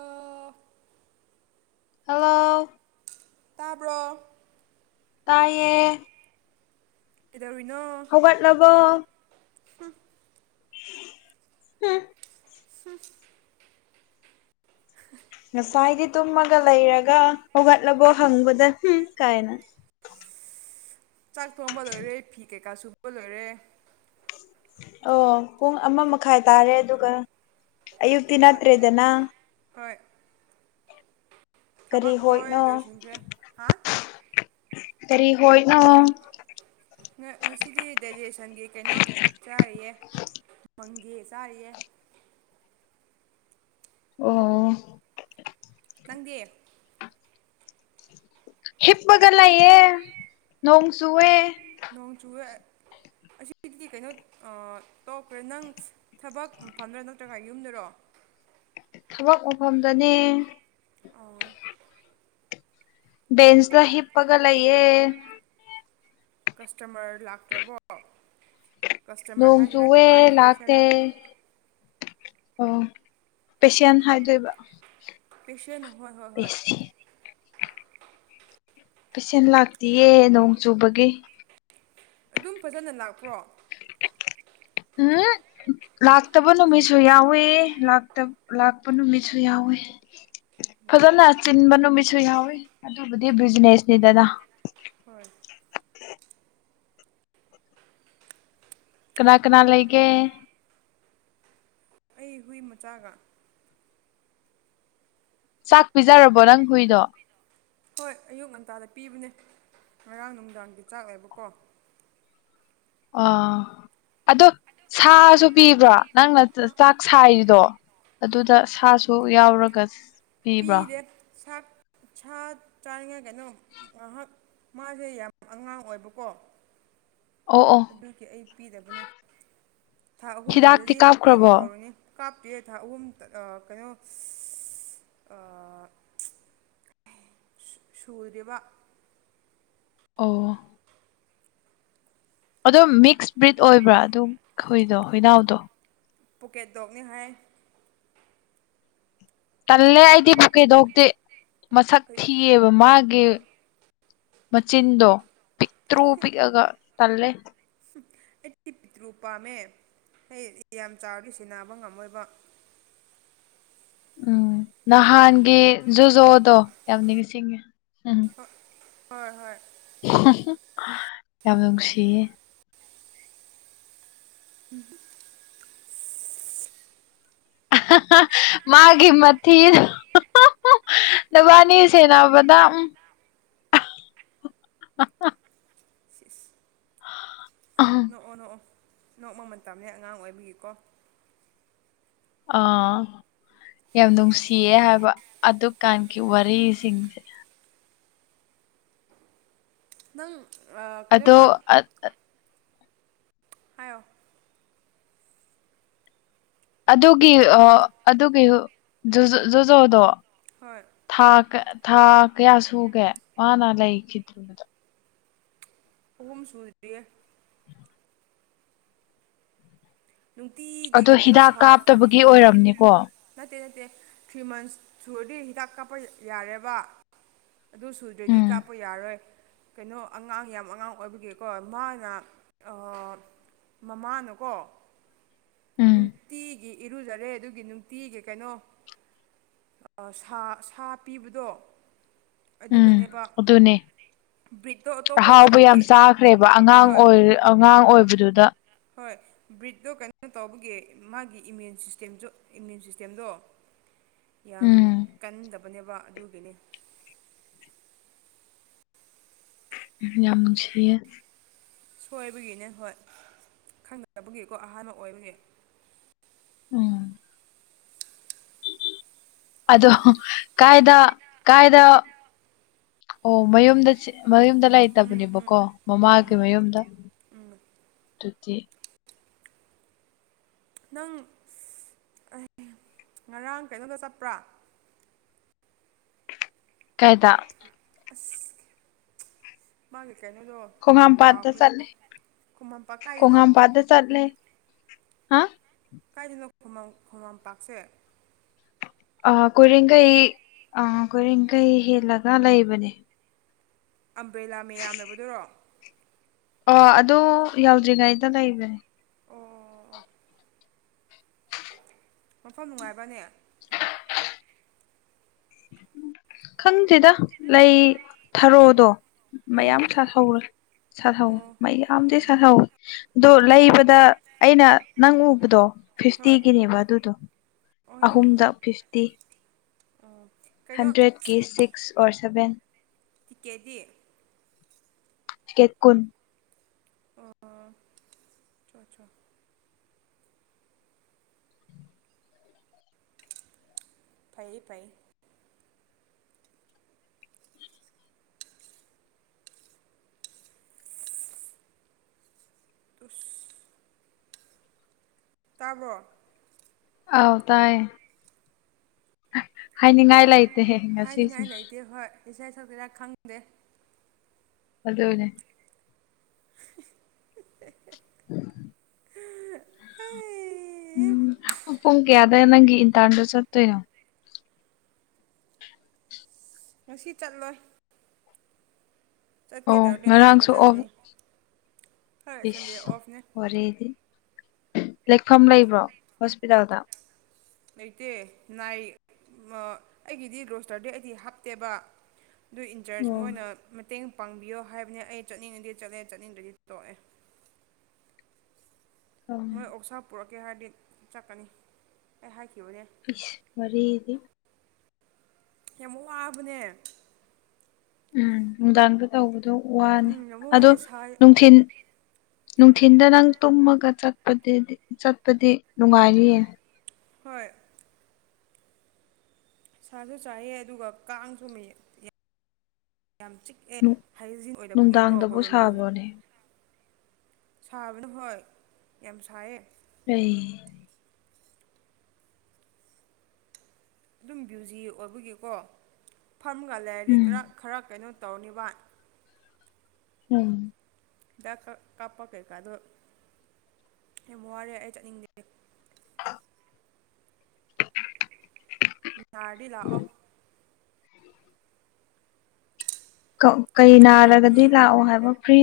ꯑꯣ ꯍꯂꯣ ꯇꯥꯕꯔ‌ꯣ ꯇꯥꯏꯌꯦ ꯀꯩꯗꯧꯔꯤꯅꯣ ꯂꯕ‌‌ꯣ ꯍꯥꯝ ꯉꯁꯥꯏꯒꯩ ꯇꯨꯝꯃꯒ ꯂꯩꯔꯒ ꯍꯧꯒꯠꯂꯕꯣ ꯍꯪꯕꯗ ꯍꯥꯝ ꯀꯥꯏꯅ ꯆꯥꯛ ꯊꯣꯡꯕ ꯂꯣꯏꯔꯦ ꯐꯤ ꯀꯩꯀꯥ ꯁꯨꯕ ꯂꯣꯏꯔꯦ ꯑꯣ ꯄꯨꯡ ꯑꯃ ꯃꯈꯥꯏ ꯇꯥꯔꯦ ꯑꯗꯨꯒ ꯑꯌꯨꯛꯇꯤ ꯍꯣꯏ ꯅꯠꯇ꯭ꯔꯦꯗꯅ ꯍꯣꯏ ꯀꯔꯤ ꯊꯕꯛ ꯂꯣꯏ ꯍꯣꯏꯅꯣ ꯂꯣꯏꯁꯤꯟꯈ꯭ꯔꯦ ꯍꯥ ꯀꯔꯤ ꯍꯣꯏꯅꯣ ꯉ ꯉꯁꯤꯗꯤ ꯗꯥꯏꯖꯦꯁꯟꯒꯤ ꯀꯩꯅꯣ ꯆꯥꯔꯤꯌꯦ ꯃ‌‌ꯪꯒꯦ ꯆꯔꯤꯌꯦ ꯑꯣ ꯅꯪꯗꯤ ꯍꯤꯞꯄꯒ ꯂꯩꯌ‌ꯦ ꯅꯣꯡꯖꯨꯋꯦ ꯅꯣꯡꯆꯨꯋ‌‌ꯦ ꯑꯁꯤꯗꯤ ꯀꯩꯅꯣ ꯑ ꯇꯣꯛꯈ꯭ꯔꯦ ꯅꯪ ꯊꯕꯛ ꯐꯝꯗ꯭ꯔꯥ ꯅꯠꯇ꯭ꯔꯒ ꯌꯨꯝꯗꯔꯣ ꯊꯕꯛ ꯃꯐꯝꯗꯅꯦ ꯑꯣ ꯕꯦꯟꯁ ꯇ ꯍꯤꯞꯄꯒ ꯂꯩꯌꯦ ꯀꯁꯇꯃꯔ ꯂꯥꯛꯇ꯭ꯔꯕꯣ ꯀꯁꯇꯃꯔ ꯅꯣꯡ ꯍꯥꯏꯁꯤꯔꯥ ꯆꯨꯋꯦ ꯀ꯭ꯂꯥꯏꯟ ꯂꯥꯛꯇꯦ ꯍꯥꯏꯁꯤꯔꯥ ꯑꯣ ꯄꯦꯁꯦꯟꯠ ꯍꯥꯏꯗꯣꯏꯕ ꯄꯦꯁꯦꯟꯠ ꯍꯣꯏ ꯍꯣꯏ ꯍꯣꯏ ꯄꯦꯁꯦꯟ ꯄꯦꯁꯦꯟꯠ ꯂꯥꯛꯇꯤꯌꯦ ꯅꯣꯡ ꯆꯨꯕꯒꯤ ꯑꯗꯨꯝ ꯐꯖꯅ ꯂꯥꯛꯄ꯭ꯔꯣ [inaudible] [unintelligible] ꯂꯥꯛꯇꯕ ꯅꯨꯃꯤꯠꯁꯨ ꯌꯥꯎꯋꯤ ꯂꯥꯛꯇ ꯂꯥꯛꯄ ꯅꯨꯃꯤꯠꯁꯨ ꯌꯥꯎꯋꯦ ꯐꯖꯅ ꯆꯤꯟꯕ ꯅꯨꯃꯤꯠꯁꯨ ꯌꯥꯎꯋꯤ ꯑꯗꯨꯕꯨꯗꯤ ꯕꯤꯖꯤꯅꯦꯁ ꯅꯤꯗꯅ ꯍꯣꯏ ꯀꯅꯥ ꯀꯅꯥ ꯂꯩꯒꯦ ꯑꯩ ꯍꯨꯏ ꯃꯆꯥꯒ ꯆꯥꯛ ꯄꯤꯖꯔꯕꯣ ꯅꯪ ꯍꯨꯏꯗꯣ ꯍꯣꯏ ꯑꯌꯨꯛ ꯉꯟꯇꯥꯗ ꯄꯤꯕꯅꯦ ꯉꯔꯥꯡ ꯅꯨꯡꯗꯥꯡꯒꯤ ꯆꯥꯛ ꯂꯩꯕꯀꯣ ꯑꯣ ꯑꯗꯣ ꯁꯥꯁꯨ ꯄꯤꯕ꯭ꯔꯣ ꯅꯪꯅ ꯆꯥꯛ ꯁꯥꯏꯔꯤꯗꯣ ꯑꯗꯨꯗ ꯁꯥꯁꯨ ꯌꯥꯎꯔꯒ ꯄꯤꯕ꯭ꯔꯣ ꯄꯤꯔꯦ ꯁꯥ ꯁꯥ ꯆꯥꯔꯤꯉꯩ ꯀꯩꯅꯣ ꯉꯥꯏꯍꯥꯛ ꯃꯥꯖꯦ ꯌꯥꯝ ꯑꯉꯥꯡ ꯑꯣꯏꯕꯀꯣ [inaudible] ꯑꯣ ꯑꯣ ꯑꯗꯨꯒꯤ ꯑꯩ ꯄꯤꯗꯕꯅꯦ ꯊꯥ ꯑꯍꯨꯝ ꯍꯤꯗꯥꯛꯇꯤ ꯍꯦꯜꯂꯗꯤ ꯄꯤꯕ ꯀꯥꯞꯈ꯭ꯔꯕꯣ ꯍꯧꯔꯅꯤ ꯀꯥꯞꯄꯇꯦ ꯊꯥ ꯑꯍꯨꯝ ꯀꯩꯅꯣ ꯑ ꯁꯨꯗꯦꯕ ꯑꯣ ꯑꯗꯣ ꯃꯤꯛꯁ ꯕ꯭ꯔꯤꯠ ꯑꯣꯏꯕ꯭ꯔꯥ ꯑꯗꯨ ꯍꯨꯏꯗꯣ ꯍꯨꯏꯅꯥꯎꯗꯣ ꯄꯣꯀꯦꯠ ꯗꯣꯛꯅꯤ ꯍꯥꯏ ꯇꯜꯂꯦ ꯑꯩꯗꯤ ꯄꯣꯀꯦꯠ ꯗꯣꯒꯇꯤ ꯃꯁꯛ ꯊꯤꯌꯦꯕ ꯃꯥꯒꯤ ꯃꯆꯤꯟꯗꯣ ꯄꯤꯛꯇ꯭ꯔꯨ ꯄꯤꯛꯑꯒ ꯇꯜꯂꯦ ꯑꯩꯗꯤ ꯄꯤꯇ꯭ꯔꯨ ꯄꯥꯝꯃꯦ ꯍꯩ ꯌꯥꯝ ꯆꯥꯎꯔꯗꯤ ꯁꯦꯟꯅꯕ ꯉꯝꯃꯣꯏꯕ ꯎꯝ ꯅꯍꯥꯟꯒꯤ ꯖꯨꯖꯣꯗꯣ ꯌꯥꯝ ꯅꯤꯡꯁꯤꯡꯉꯦ ꯎꯝ ꯍꯣꯏ ꯍꯣꯏ ꯍꯨꯝꯍꯨꯝ ꯌꯥꯝ ꯅꯨꯡꯁꯤꯌꯦ [unintelligible] ꯑꯍꯥꯍꯥ ꯃꯥꯒꯤ ꯃꯊꯤꯗꯣ ꯅꯕꯥꯅꯤ ꯁꯦꯟꯅꯕꯗꯥ ꯍꯥ ꯍꯥ ꯏꯁ ꯏꯁ ꯑꯍ ꯅꯣꯛꯑꯣ ꯅꯣꯛꯑꯣ ꯅꯣꯛꯃ ꯃꯇꯝꯅꯦ ꯑꯉꯥꯡ ꯑꯣꯏꯕꯤꯒꯤꯀꯣ ꯑꯥ ꯌꯥꯝ ꯅꯨꯡꯁꯤꯌꯦ ꯍꯥꯏꯕ ꯑꯗꯨꯀꯥꯟꯒꯤ ꯋꯥꯔꯤꯁꯤꯡꯁꯦ ꯅꯪ ꯑ ꯑꯗꯣ ꯀꯩꯅꯣꯗ ꯍꯥꯏꯌꯣ ꯑꯗꯨꯒꯤ ꯑ ꯑꯗꯨꯒꯤ ꯖꯨꯖ ꯖꯨꯖꯣꯗꯣ ꯍꯣꯏ ꯊꯥ ꯊꯥ ꯀꯌꯥ ꯁꯨꯒꯦ ꯃꯥꯅ ꯂꯩꯈꯤꯗ꯭ꯔꯤꯗꯣ ꯑꯍꯨꯝ ꯁꯨꯗ꯭ꯔꯤꯌꯦ ꯅꯨꯡꯇꯤꯒꯤ ꯑꯗꯣ ꯀꯩꯅꯣ ꯍꯤꯗꯥꯛ ꯁꯥꯞ ꯀꯥꯞꯇꯕꯒꯤ ꯑꯣꯏꯔꯝꯅꯤꯀꯣ ꯅꯠꯇꯦ ꯅꯠꯇꯦ ꯊ꯭ꯔꯤ ꯃꯟꯁ ꯁꯨꯔꯗꯤ ꯍꯤꯗꯥꯛ ꯀꯥꯞꯄ ꯌꯥꯔꯦꯕ ꯑꯗꯨ ꯁꯨꯗ꯭ꯔꯗꯤ ꯎꯝ ꯀꯥꯞꯄ ꯌꯥꯔꯣꯏ ꯀꯩꯅꯣ ꯑꯉꯥꯡ ꯌꯥꯝ ꯑꯉꯥꯡ ꯑꯣꯏꯕꯒꯤꯀꯣ ꯃꯥꯅ ꯃꯃꯥꯅꯀꯣ ꯎꯝ ꯅꯨꯡꯇꯤꯒꯤ ꯏꯔꯨꯖꯔꯦ ꯑꯗꯨꯒꯤ ꯅꯨꯡꯇꯤꯒꯤ ꯀꯩꯅꯣ ꯁꯥ ꯁꯥ ꯄꯤꯕꯗꯣ ꯎꯝ ꯑꯗꯨꯅꯅꯦꯕ ꯑꯗꯨꯅꯦ ꯕꯔꯤꯠꯇꯣ ꯑꯍꯥꯎꯕ ꯌꯥꯝ ꯆꯥꯈ꯭ꯔꯦꯕ ꯑꯉꯥꯡ ꯑꯣꯏ ꯑꯉꯥꯡ ꯑꯣꯏꯕꯗꯨꯗ ꯍꯣꯏ ꯕꯔꯤꯠꯇꯣ ꯇꯧꯕꯒꯤ ꯃꯥꯒꯤ ꯏꯃ꯭ꯌꯨꯟ ꯁꯤꯁꯇꯦꯝꯁꯨ ꯏꯃ꯭ꯌꯨꯟ ꯁꯤꯁꯇꯦꯝꯗꯣ ꯌꯥꯝ ꯎꯝ ꯀꯟꯗꯕꯅꯦꯕ ꯑꯗꯨꯒꯤ ꯌꯥꯝ ꯅꯨꯡꯁꯤꯌꯦ ꯁꯣꯏꯕꯒꯤꯅꯦ ꯍꯣꯏ ꯈꯪꯅꯗꯕꯒꯤꯀꯣ ꯑꯍꯥꯟꯕ ꯑꯣꯏꯕꯒꯤ ꯎꯝ ꯑꯗꯣ ꯀꯥꯏꯗ ꯀꯥꯏꯗ ꯑꯣ ꯃꯌꯨꯝꯗ ꯃꯌꯨꯝꯗ ꯂꯩꯇꯕꯅꯦꯕꯀꯣ ꯃꯃꯥꯒꯤ ꯃꯌꯨꯝꯗ ꯑꯗꯨꯗꯤ ꯅꯪ ꯉꯔꯥꯡ ꯀꯩꯅꯣꯗ ꯆꯠꯄ꯭ꯔꯥ ꯀꯥꯏꯗ ꯑꯁ ꯃꯥꯒꯤ ꯀꯩꯅꯣꯗꯣ ꯈꯣꯍꯥꯝꯄꯥꯠꯇꯥ ꯀꯥꯎꯈ꯭ꯔꯦ ꯆꯠꯂꯦ ꯈꯨꯃꯟꯄꯥꯛ ꯀꯥꯏꯗꯅꯣ ꯈꯣꯍꯥꯝꯄꯥꯠꯇꯥ ꯆꯠꯂꯦ ꯀꯥꯏꯗꯅꯣ ꯈꯨꯝꯃꯥꯡ ꯈꯨꯃꯥꯡꯄꯥꯛꯁꯦ ꯑꯥ ꯀꯣꯏꯔꯦꯡꯒꯩ ꯑꯥ ꯀꯣꯏꯔꯦꯡꯒꯩ ꯍꯦꯜꯂꯒ ꯂꯩꯕꯅꯦ ꯑꯝꯕ꯭ꯔꯦꯂꯥ ꯃꯌꯥꯝ ꯂꯩꯕꯗꯨꯔꯣ ꯑꯣ ꯑꯗꯨ ꯌꯥꯎꯗ꯭ꯔꯤꯉꯩꯗ ꯂꯩꯕꯅꯦ ꯑꯣ ꯃꯐꯝ ꯅꯨꯡꯉꯥꯏꯕꯅꯦ ꯈꯪꯗꯦꯗ ꯂꯩ ꯊꯔꯣꯗꯣ ꯃꯌꯥꯝ ꯁꯥꯠꯍꯧꯕꯅꯦ ꯁꯥꯠꯍꯥꯎ ꯑꯣ ꯃꯌꯥꯝꯗꯤ ꯁꯥꯠꯍꯥꯎꯋꯦ ꯑꯗꯣ ꯂꯩꯕꯗ ꯑꯩꯅ ꯅꯪ ꯎꯕꯗꯣ ꯍꯣꯏ ꯐꯤꯐꯇꯤꯒꯤꯅꯦꯕ ꯑꯗꯨꯗꯣ ꯑꯍꯨꯝꯗ ꯐꯤꯐꯇꯤ ꯑꯥ ꯍꯟꯗ꯭ꯔꯦꯠꯀꯤ ꯁꯤꯛꯁ ꯑꯣꯔ ꯁꯚꯦꯟ ꯇꯤꯀꯦꯠꯗꯤ ꯇꯤꯀꯦꯠ ꯀꯨꯟ [unintelligible] ꯐꯩꯌꯦ ꯐꯩ ꯇꯨꯁ ꯇꯥꯕ꯭ꯔꯣ ꯑꯥꯎ ꯇꯥꯏꯌꯦ ꯍꯥꯏꯅꯤꯡꯉꯥꯏ ꯂꯩꯇꯦꯍꯦ ꯉꯁꯤꯁꯦ ꯍꯥꯏꯅꯤꯡꯉꯥꯏ ꯂꯩꯇꯦ ꯍꯣꯏ ꯏꯁꯩ ꯁꯛꯁꯤꯔ ꯈꯪꯗꯦ ꯑꯗꯨꯅꯦ [unintelligible] ꯑꯩ ꯎꯝ ꯄꯨꯡ ꯀꯌꯥꯗ ꯅꯪꯒꯤ ꯏꯟꯇꯥꯔꯟꯗꯣ ꯆꯠꯇꯣꯏꯅꯣ ꯉꯁꯤ ꯆꯠꯂꯣꯏ ꯆꯠꯀꯦ ꯑꯣ ꯇꯧꯔꯗꯤ ꯅꯥꯏꯜꯗ ꯉꯔꯥꯡꯁꯨ ꯑꯣꯐ ꯆꯠꯂꯅꯤ ꯐꯔꯥꯁ ꯁꯟꯗꯦ ꯏꯁ ꯑꯣꯐꯅꯦ ꯋꯥꯔꯤꯗꯤ ꯂꯦꯛꯐꯝ ꯂꯩꯕ꯭ꯔꯣ ꯍꯣꯁꯄꯤꯇꯥꯜꯗ ꯂꯩꯇꯦ ꯅꯥꯏ ꯑꯩꯒꯤꯗꯤ ꯔꯣꯁꯇꯔꯗꯤ ꯑꯩꯗꯤ ꯍꯥꯞꯇꯦꯕ ꯑꯗꯨ ꯏꯟꯆꯥꯔꯖ ꯑꯣ ꯃꯣꯏꯅ ꯃꯇꯦꯡ ꯄꯥꯡꯕꯤꯌꯣ ꯍꯥꯏꯕꯅꯦ ꯑꯩ ꯆꯠꯅꯤꯡꯉꯗꯤ ꯆꯠꯂꯦ ꯆꯠꯅꯤꯡꯗ꯭ꯔꯗꯤ ꯇꯣꯛꯑꯦ ꯎꯝ ꯃꯣꯏ ꯑꯣꯛꯁꯥ ꯄꯨꯔꯛꯀꯦ ꯍꯥꯏꯔꯗꯤ ꯆꯠꯀꯅꯤ ꯑꯩ ꯍꯥꯏꯈꯤꯕꯅꯦ ꯏꯁ ꯋꯥꯔꯤꯗꯤ ꯌꯥꯝ ꯋꯥꯕꯅꯦ ꯎꯝ ꯅꯨꯡꯗꯥꯡꯗ ꯇꯧꯕꯗꯣ ꯋꯥꯅꯤ ꯎꯝ ꯌꯥꯝ ꯑꯗꯣ ꯋꯥꯏꯑꯦ ꯁꯥꯏ ꯅꯨꯡꯊꯤꯟ ꯅꯨꯡꯊꯤꯟꯗ ꯅꯪ ꯇꯨꯝꯃꯒ ꯆꯠꯄ ꯆꯠꯄꯗꯤ ꯅꯨꯡꯉꯥꯏꯔꯤꯌꯦ ꯍꯣꯏ ꯁꯥꯁꯨ ꯆꯥꯏꯑꯦ ꯑꯗꯨꯒ ꯀꯥꯡꯁꯨ ꯃꯌꯦꯛ ꯌꯥꯝ ꯑꯦ ꯍꯥꯏꯖꯤ ꯑꯣꯏꯗꯕꯒꯤꯀꯣ ꯅꯨꯡꯗꯥꯡꯗꯕꯨ ꯀꯔꯣ ꯃꯅꯣ ꯁꯥꯕ꯭ꯔꯣꯅꯦ ꯁꯥꯕꯅ ꯍꯣꯏ ꯌꯥꯝ ꯁꯥꯏꯌꯦ ꯑꯩ ꯑꯗꯨꯝ ꯕꯌꯨꯖꯤ ꯑꯣꯏꯕꯒꯤꯀꯣ ꯐꯔꯝꯒ ꯂꯩꯥꯏꯔꯤ ꯎꯝ ꯈꯔ ꯈꯔ ꯀꯩꯅꯣ ꯇꯧꯔꯅꯤꯕ ꯎꯝ ꯍꯤꯗꯥꯛ ꯀꯥꯞꯄ ꯀꯩꯀꯥꯗꯣ ꯌꯥꯝ ꯋꯥꯔꯦ ꯑꯩ ꯆꯠꯅꯤꯡꯗꯦ ꯍꯥ ꯌꯥꯔꯗꯤ ꯂꯥꯛꯑꯣ ꯀꯩ ꯑꯩ ꯅꯥꯔꯒꯗꯤ ꯀꯥꯞꯄꯤꯒꯦ ꯂꯥꯛꯑꯣ ꯍꯥꯏꯕ ꯐ꯭ꯔꯤ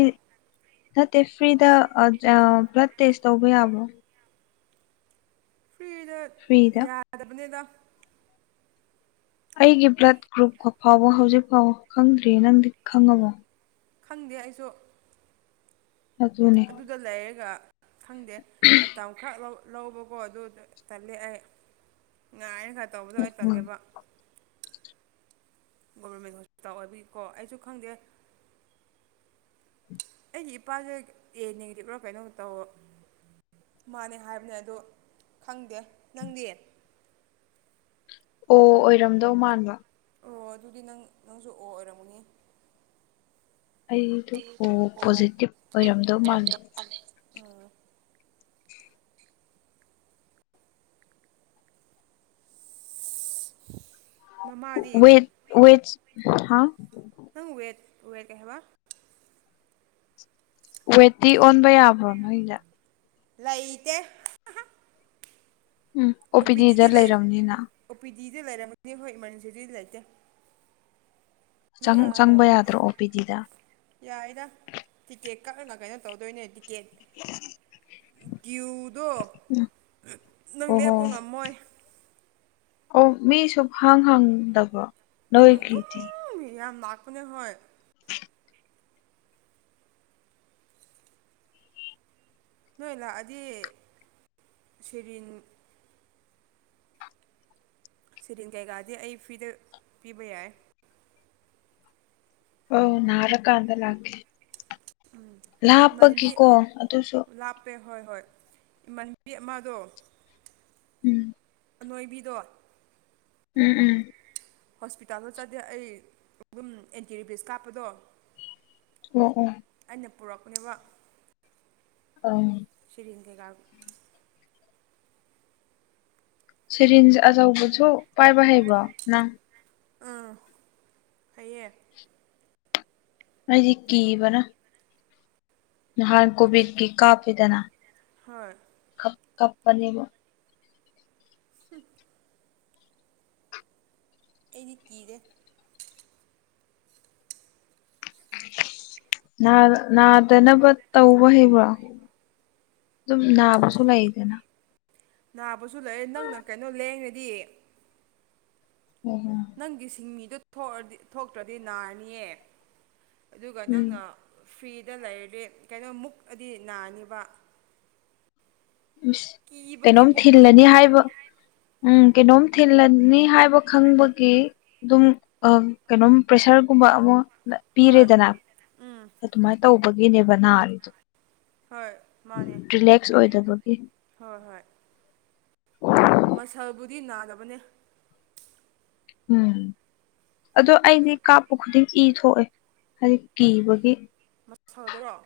ꯅꯠꯇꯦ ꯐ꯭ꯔꯤꯗ ꯕ꯭ꯂꯗ ꯇꯦꯁ ꯇꯧꯕ ꯌꯥꯕꯣ ꯐ꯭ꯔꯤꯗ ꯐ꯭ꯔꯤꯗ ꯌꯥꯗꯕꯅꯤꯅ ꯑꯩꯒꯤ ꯕ꯭ꯂꯠ ꯒ꯭ꯔꯨꯞ ꯐꯥꯎꯕ ꯍꯧꯖꯤꯛꯐꯥꯎ ꯈꯪꯗ꯭ꯔꯤ ꯅꯪꯗꯤ ꯈꯪꯉꯃꯣ ꯈꯪꯗꯦ ꯑꯩꯁꯨ ꯑꯗꯨꯅꯤ ꯑꯗꯨꯨꯗ ꯂꯩꯔꯒ ꯈꯪꯗꯦ ꯃꯇꯝ ꯈꯔ ꯂꯧ ꯂꯧꯕꯀꯣ ꯑꯗꯨ ꯇꯜꯂꯦ ꯑꯩ ꯉꯥꯏꯅ ꯈꯔ ꯇꯧꯕꯗꯣ ꯑꯩ ꯎꯝ ꯇꯜꯂꯦꯕ ꯒꯣꯕꯔꯃꯦꯟ ꯍꯣꯁꯄꯤꯇꯥꯜ ꯑꯣꯏꯕꯒꯤꯀꯣ ꯑꯩꯁꯨ ꯈꯪꯗꯦ ꯑꯩꯒꯤ ꯏꯄꯥꯁꯦ ꯌꯦ ꯅꯒꯇꯕ꯭ꯔꯣ ꯀꯩꯅꯣꯝ ꯇꯧꯣ ꯃꯥꯅꯦ ꯍꯥꯏꯕꯅꯦ ꯑꯗ ꯈꯪꯗꯦ ꯅꯪꯗꯤ ꯑꯣ ꯑꯣꯏꯔꯝꯗꯧ ꯃꯥꯟꯕ ꯑꯣ ꯑꯗꯨꯗꯤ ꯅꯪ ꯅꯪꯁꯨ ꯑꯣ ꯑꯣꯏꯔꯝꯃꯨꯅꯤ ꯑꯩꯗꯨ ꯄꯣꯖꯤꯇꯤꯕ ꯑꯣꯏꯔꯝꯗꯧ ꯃꯥꯜꯂꯦ ꯑꯥ [unintelligible] ꯑꯣꯏ ꯑꯣꯏꯦ ꯍꯥ ꯅꯪ ꯋꯦꯠ ꯋꯦꯠ ꯀꯩꯕ ꯋꯦꯠꯇꯤ ꯑꯣꯟꯕ ꯌꯥꯕ꯭ꯔꯣꯅꯣ ꯏꯂ ꯂꯩꯇꯦ ꯎꯝ ꯑꯣ ꯄꯤ ꯗꯤ ꯂꯩ ꯑꯣ ꯄꯤ ꯗꯤ ꯂꯩꯔꯝꯒꯅꯤ ꯍꯣꯏ ꯏꯃꯥꯔꯖꯦꯟꯁꯤꯗꯨꯗꯤ ꯂꯩꯇꯦ ꯅꯣꯔꯥꯗꯣ ꯆꯪꯕ ꯌꯥꯗ꯭ꯔꯣ ꯑꯣ ꯄꯤ ꯗꯤꯗ ꯌꯥꯏꯗ ꯇꯤꯛꯀꯦꯠ ꯀꯛꯂꯒ ꯀꯩꯅꯣ ꯇꯧꯗꯣꯏꯅꯦ ꯇꯤꯛꯀꯦꯠ ꯀ꯭ꯌꯨꯗꯣ ꯅꯪ ꯑꯣꯍꯣ ꯂꯦꯞꯄ ꯉꯝꯃꯣꯏ ꯑꯣ ꯃꯤ ꯁꯨꯝ ꯍꯪ ꯍꯪꯗꯕ꯭ꯔꯣ ꯎꯝ ꯇ ꯍꯌꯥ ꯃꯥꯛ ꯃꯅꯦ ꯍ ꯅꯣꯏ ꯂꯥꯛꯑꯗꯤ ꯁꯦꯔꯤꯟ ꯁꯤꯦꯔꯤꯟ ꯀꯩꯀꯥꯗꯤ ꯑꯩ ꯐ꯭ꯔꯤꯗ ꯄꯤꯕ ꯌꯥꯏ ꯑꯧ ꯅꯥꯔꯀꯥꯟꯗ ꯂꯥꯛꯀꯦ ꯏꯃꯥꯟꯅꯕꯤ ꯂꯥꯞꯄꯒꯤꯀꯣ ꯑꯗꯨꯁꯨ ꯂꯥꯞꯄꯦ ꯍꯣꯏ ꯍꯣꯏ ꯏꯃꯥꯟꯕꯤ ꯑꯃꯗꯣ ꯎꯝ ꯅꯅꯣꯏꯕꯤꯗꯣ ꯎꯝ ꯎꯝ ꯍꯣꯁꯄꯤꯇꯥꯜꯗ ꯆꯠꯗꯦ ꯑꯩ ꯑꯗꯨꯝ ꯑꯦꯟꯇꯤꯕꯤꯁ ꯀꯥꯞꯄꯗꯣ ꯑꯣ ꯎꯝ ꯑꯩꯅ ꯄꯨꯔꯛꯄꯅꯦꯕ ꯑ ꯁꯤꯔꯤꯡ ꯀꯩꯀꯥ ꯁꯔꯤꯟꯁ ꯑꯆꯧꯕꯁꯨ ꯄꯥꯏꯕ ꯍꯩꯕ꯭ꯔꯣ ꯅꯪ ꯑꯥ ꯐꯌꯦ ꯑꯩꯗꯤ ꯀꯤꯕꯅ ꯅꯍꯥꯟ ꯑꯗꯨ ꯀꯣꯚꯤꯠꯀꯤ ꯀꯥꯞꯄꯤꯗꯅ ꯍꯣꯏ ꯀꯥꯞꯄꯅꯦꯕ inaudible ꯑꯩꯗꯤ ꯀꯤꯗꯦ ꯅꯥꯗꯅꯕ ꯇꯧꯕ ꯍꯩꯕ꯭ꯔꯣ ꯑꯗꯨꯝ ꯅꯥꯕꯁꯨ ꯂꯩꯗꯅ ꯅꯥꯕꯁꯨ ꯂꯩꯌꯦ ꯅꯪꯅ ꯀꯩꯅꯣ ꯂꯦꯡꯔꯗꯤ [unintelligible] ꯅꯪꯒꯤ ꯁꯤꯡꯃꯤꯗꯨ ꯊꯦꯛꯑꯗꯤ ꯊꯣꯛꯇ꯭ꯔꯗꯤ ꯅꯥꯔꯅꯤꯌꯦ ꯑꯗꯨꯒ ꯅꯪꯅ ꯐ꯭ꯔꯤꯗ ꯂꯩꯔꯗꯤ ꯀꯩꯅꯣ ꯃꯨꯛ ꯑꯗꯤ ꯅꯥꯅꯤꯕ ꯏꯁ ꯀꯤꯕꯒꯤ ꯀꯩꯅꯣꯝ ꯃꯨꯛꯄꯗꯣ ꯊꯤꯜꯂꯅꯤ ꯍꯥꯏꯕ ꯎꯝ ꯀꯩꯅꯣꯝ ꯊꯤꯜꯂꯅꯤ ꯍꯥꯏꯕ ꯈꯪꯕꯒꯤ ꯑꯗꯨꯝ ꯑ ꯀꯩꯅꯣꯝ ꯄ꯭ꯔꯦꯁꯔꯒꯨꯝꯕ ꯑꯃ ꯍꯣꯏ ꯄꯤꯔꯦꯗꯅ ꯑꯗꯨꯃꯥꯏꯅ ꯇꯧꯕꯒꯤꯅꯦꯕ ꯅꯥꯔꯤꯗꯣ ꯍꯣꯏ ꯃꯥꯅꯦ ꯔꯤꯂꯦꯛꯁ ꯑꯣꯏꯗꯕ ꯍꯣꯏ ꯍꯣꯏ ꯃꯁꯜꯕꯨꯗꯤ ꯅꯥꯗꯕꯅꯦ ꯎꯝ ꯑꯗꯣ ꯑꯗꯨ ꯑꯩꯗꯤ ꯀꯥꯞꯄ ꯈꯨꯗꯤꯡ ꯏ ꯊꯣꯛꯑꯦ ꯍꯥꯏꯗꯤ ꯀꯤꯕꯒꯤ ꯁꯥꯗꯣꯏꯔꯣ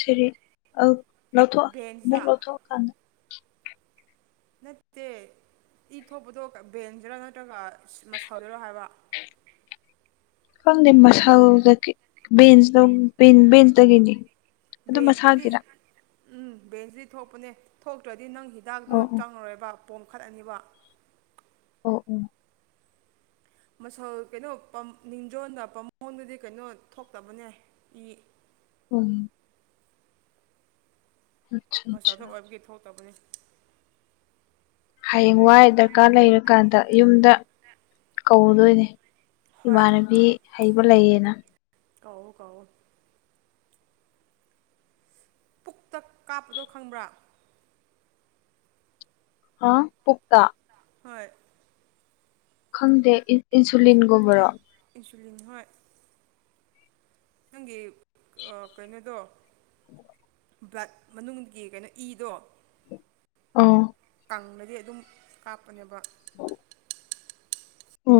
ꯁꯦꯔꯤ ꯑ ꯂꯧꯊꯣꯛꯑ ꯑꯃꯨꯛ ꯕꯦꯟꯁꯇ ꯂꯧꯊꯣꯛꯑꯀꯥꯟꯗ ꯅꯠꯇꯦ ꯏ ꯊꯣꯛꯄꯗꯣ ꯕꯦꯟꯁꯗꯔꯥ ꯅꯠꯇ꯭ꯔꯒ ꯃꯁꯜꯗꯔꯣ ꯍꯥꯏꯕ ꯈꯪꯗꯦ ꯃꯁꯜꯗꯒꯤ ꯚꯦꯟꯁꯗꯣ ꯕꯤꯟ ꯚꯦꯟꯁꯇꯒꯤꯅꯤ ꯚꯦꯟꯁꯇꯗꯤ ꯎꯝ ꯚꯦꯟꯁꯇꯗꯤ ꯊꯣꯛꯄꯅꯦ ꯊꯣꯛꯇ꯭ꯔꯗꯤ ꯅꯪ ꯍꯤꯗꯥꯛꯇꯣ ꯑꯣ ꯑꯣ ꯆꯪꯉꯔꯣꯏꯕ ꯄꯣꯝꯈꯠꯂꯅꯤꯕ ꯑꯣ ꯑꯣ ꯃꯁꯜ ꯀꯩꯅꯣ ꯅꯤꯡꯖꯣꯟꯒ ꯄꯝꯃꯣꯡꯗꯗꯤ ꯀꯩꯅꯣ ꯊꯣꯛꯇꯕꯅꯦ ꯏ ꯎꯝ ꯑꯠꯆꯥ ꯃꯁꯜꯗ ꯑꯠꯆꯥ ꯑꯣꯏꯕꯒꯤ ꯊꯣꯛꯇꯕꯅꯤ ꯍꯌꯦꯡꯋꯥꯏ ꯗꯔꯀꯥꯔ ꯂꯩꯔꯀꯥꯟꯗ ꯌꯨꯝꯗ ꯀꯧꯗꯣꯏꯅꯦ ꯍꯣꯏ ꯏꯃꯥꯟꯅꯕꯤ ꯍꯩꯕ ꯂꯩꯌꯦꯅ ꯀꯧꯋꯣ ꯀꯧꯋꯣ ꯇꯛ ꯀꯥꯞꯄꯗꯣ ꯈꯪꯕ꯭ꯔꯥ ꯑ ꯄꯨꯛꯇꯥ ꯍꯣꯏ ꯈꯪꯗꯦ ꯏꯟꯁꯨꯂꯤꯟꯒꯨꯝꯕꯔꯣ ꯏꯟꯁꯨꯂꯤꯟ ꯍꯣꯏ ꯅꯪꯒꯤ ꯑ ꯀꯩꯅꯣꯗꯣ ꯕ꯭ꯂꯠ ꯃꯅꯨꯡꯗꯒꯤ ꯀꯩꯅꯣ ꯏꯗꯣ ꯑꯣ ꯀꯪꯉꯗꯤ ꯑꯗꯨꯝ ꯀꯥꯞꯄꯅꯦꯕ ꯑꯣ